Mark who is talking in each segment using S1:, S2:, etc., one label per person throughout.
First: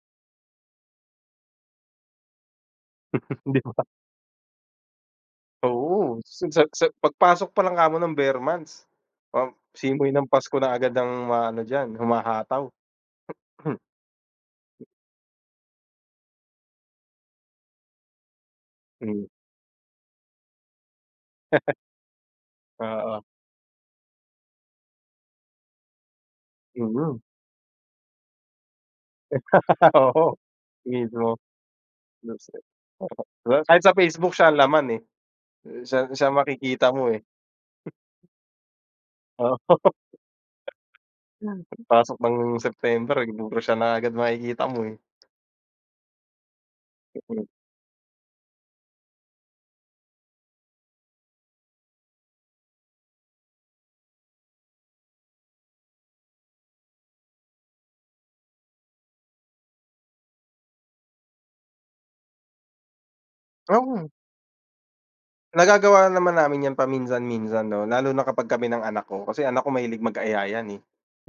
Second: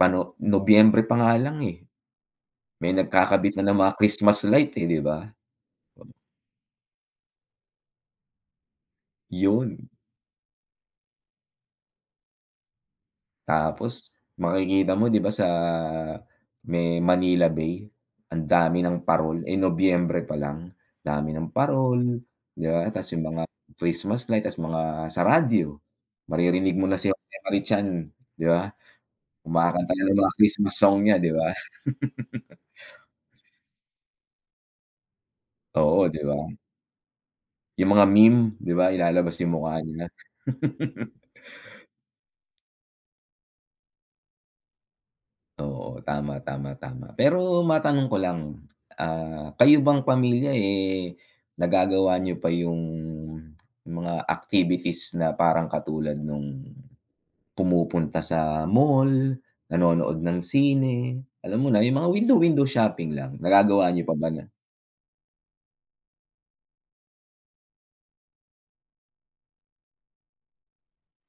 S1: Pa'no Nobyembre pa nga lang, eh. May nagkakabit
S2: 'Di
S1: na ng
S2: ba?
S1: mga Christmas light, eh, 'di ba?
S2: Oo, sa sa pagpasok palang kamo ng ber months, ah,
S1: 'Yun.
S2: simoy ng pasko na agad ang maano diyan humahataw.
S1: Tapos makikita mo 'di ba, sa may Manila Bay ang dami ng
S2: Hmm.
S1: parol, eh, Nobyembre palang, dami ng parol 'di ba tas 'yung
S2: Oo.
S1: mga Christmas light, tas mga sa radyo, maririnig mo na si
S2: Mm.
S1: Jose Marie Chan, 'di ba, kumakanta na ng mga
S2: Oo,
S1: Christmas song niya, 'di
S2: mismo.
S1: ba.
S2: [unintelligible] kahit sa Facebook siya ang laman, eh,
S1: Oo,
S2: siya
S1: 'di
S2: siya
S1: ba.
S2: makikita mo, eh.
S1: 'Yung mga meme 'di ba, ilalabas 'yung
S2: Oo.
S1: mukha nila.
S2: Pagpasok ng September, eh, puro siya na agad makikita mo, eh.
S1: Oo, tama tama tama.
S2: Mhm.
S1: Pero matanong ko lang, ah, kayo bang pamilya, eh, nagagawa niyo pa 'yung mga activities na parang katulad no'ng pumupunta sa mall, nanonood ng sine, alam mo na, 'yung mga window window shopping lang, nagagawa niyo
S2: Mhm.
S1: pa ba na?
S2: Nagagawa naman namin 'yan paminsan-minsan 'no, lalo na kapag kami ng anak ko, kasi anak ko mahilig mag-aya 'yan, eh,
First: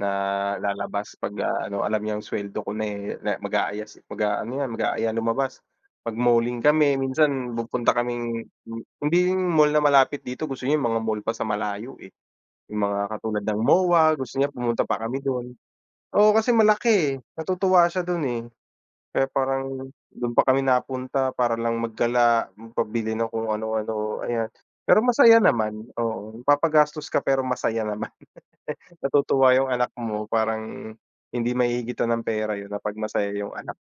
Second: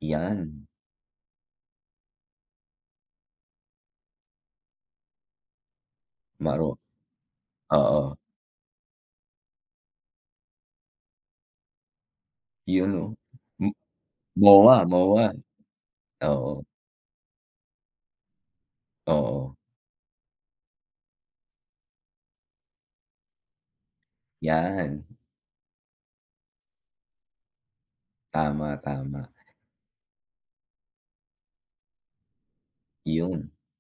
S2: na
S1: 'Yan.
S2: lalabas pagka ano alam niyang suweldo ko na na, eh, mag-aaya mag-aano 'yan mag-aaya lumabas, mag-malling
S1: Maro.
S2: kami minsan pupunta
S1: Oo.
S2: kaming hindi mall na malapit dito gusto niya 'yung mga mall pa sa malayo, eh. 'Yung
S1: 'Yun,
S2: mga
S1: oh.
S2: katulad ng
S1: M
S2: MOA gusto niya pumunta
S1: MOA
S2: pa kami
S1: MOA?
S2: do'n, oo, kasi
S1: Oo.
S2: malaki, eh, natutuwa siya do'n, eh. Kaya
S1: Oo.
S2: parang do'n pa kami napunta para lang magdala magpabili ng kung ano-ano ayan.
S1: 'Yan.
S2: Pero masaya naman, oo, napapagastos ka pero masaya naman,
S1: Tama, tama.
S2: natutuwa 'yung anak mo parang hindi mahihigitan ng pera 'yun na 'pag masaya
S1: 'Yun.
S2: 'yung anak.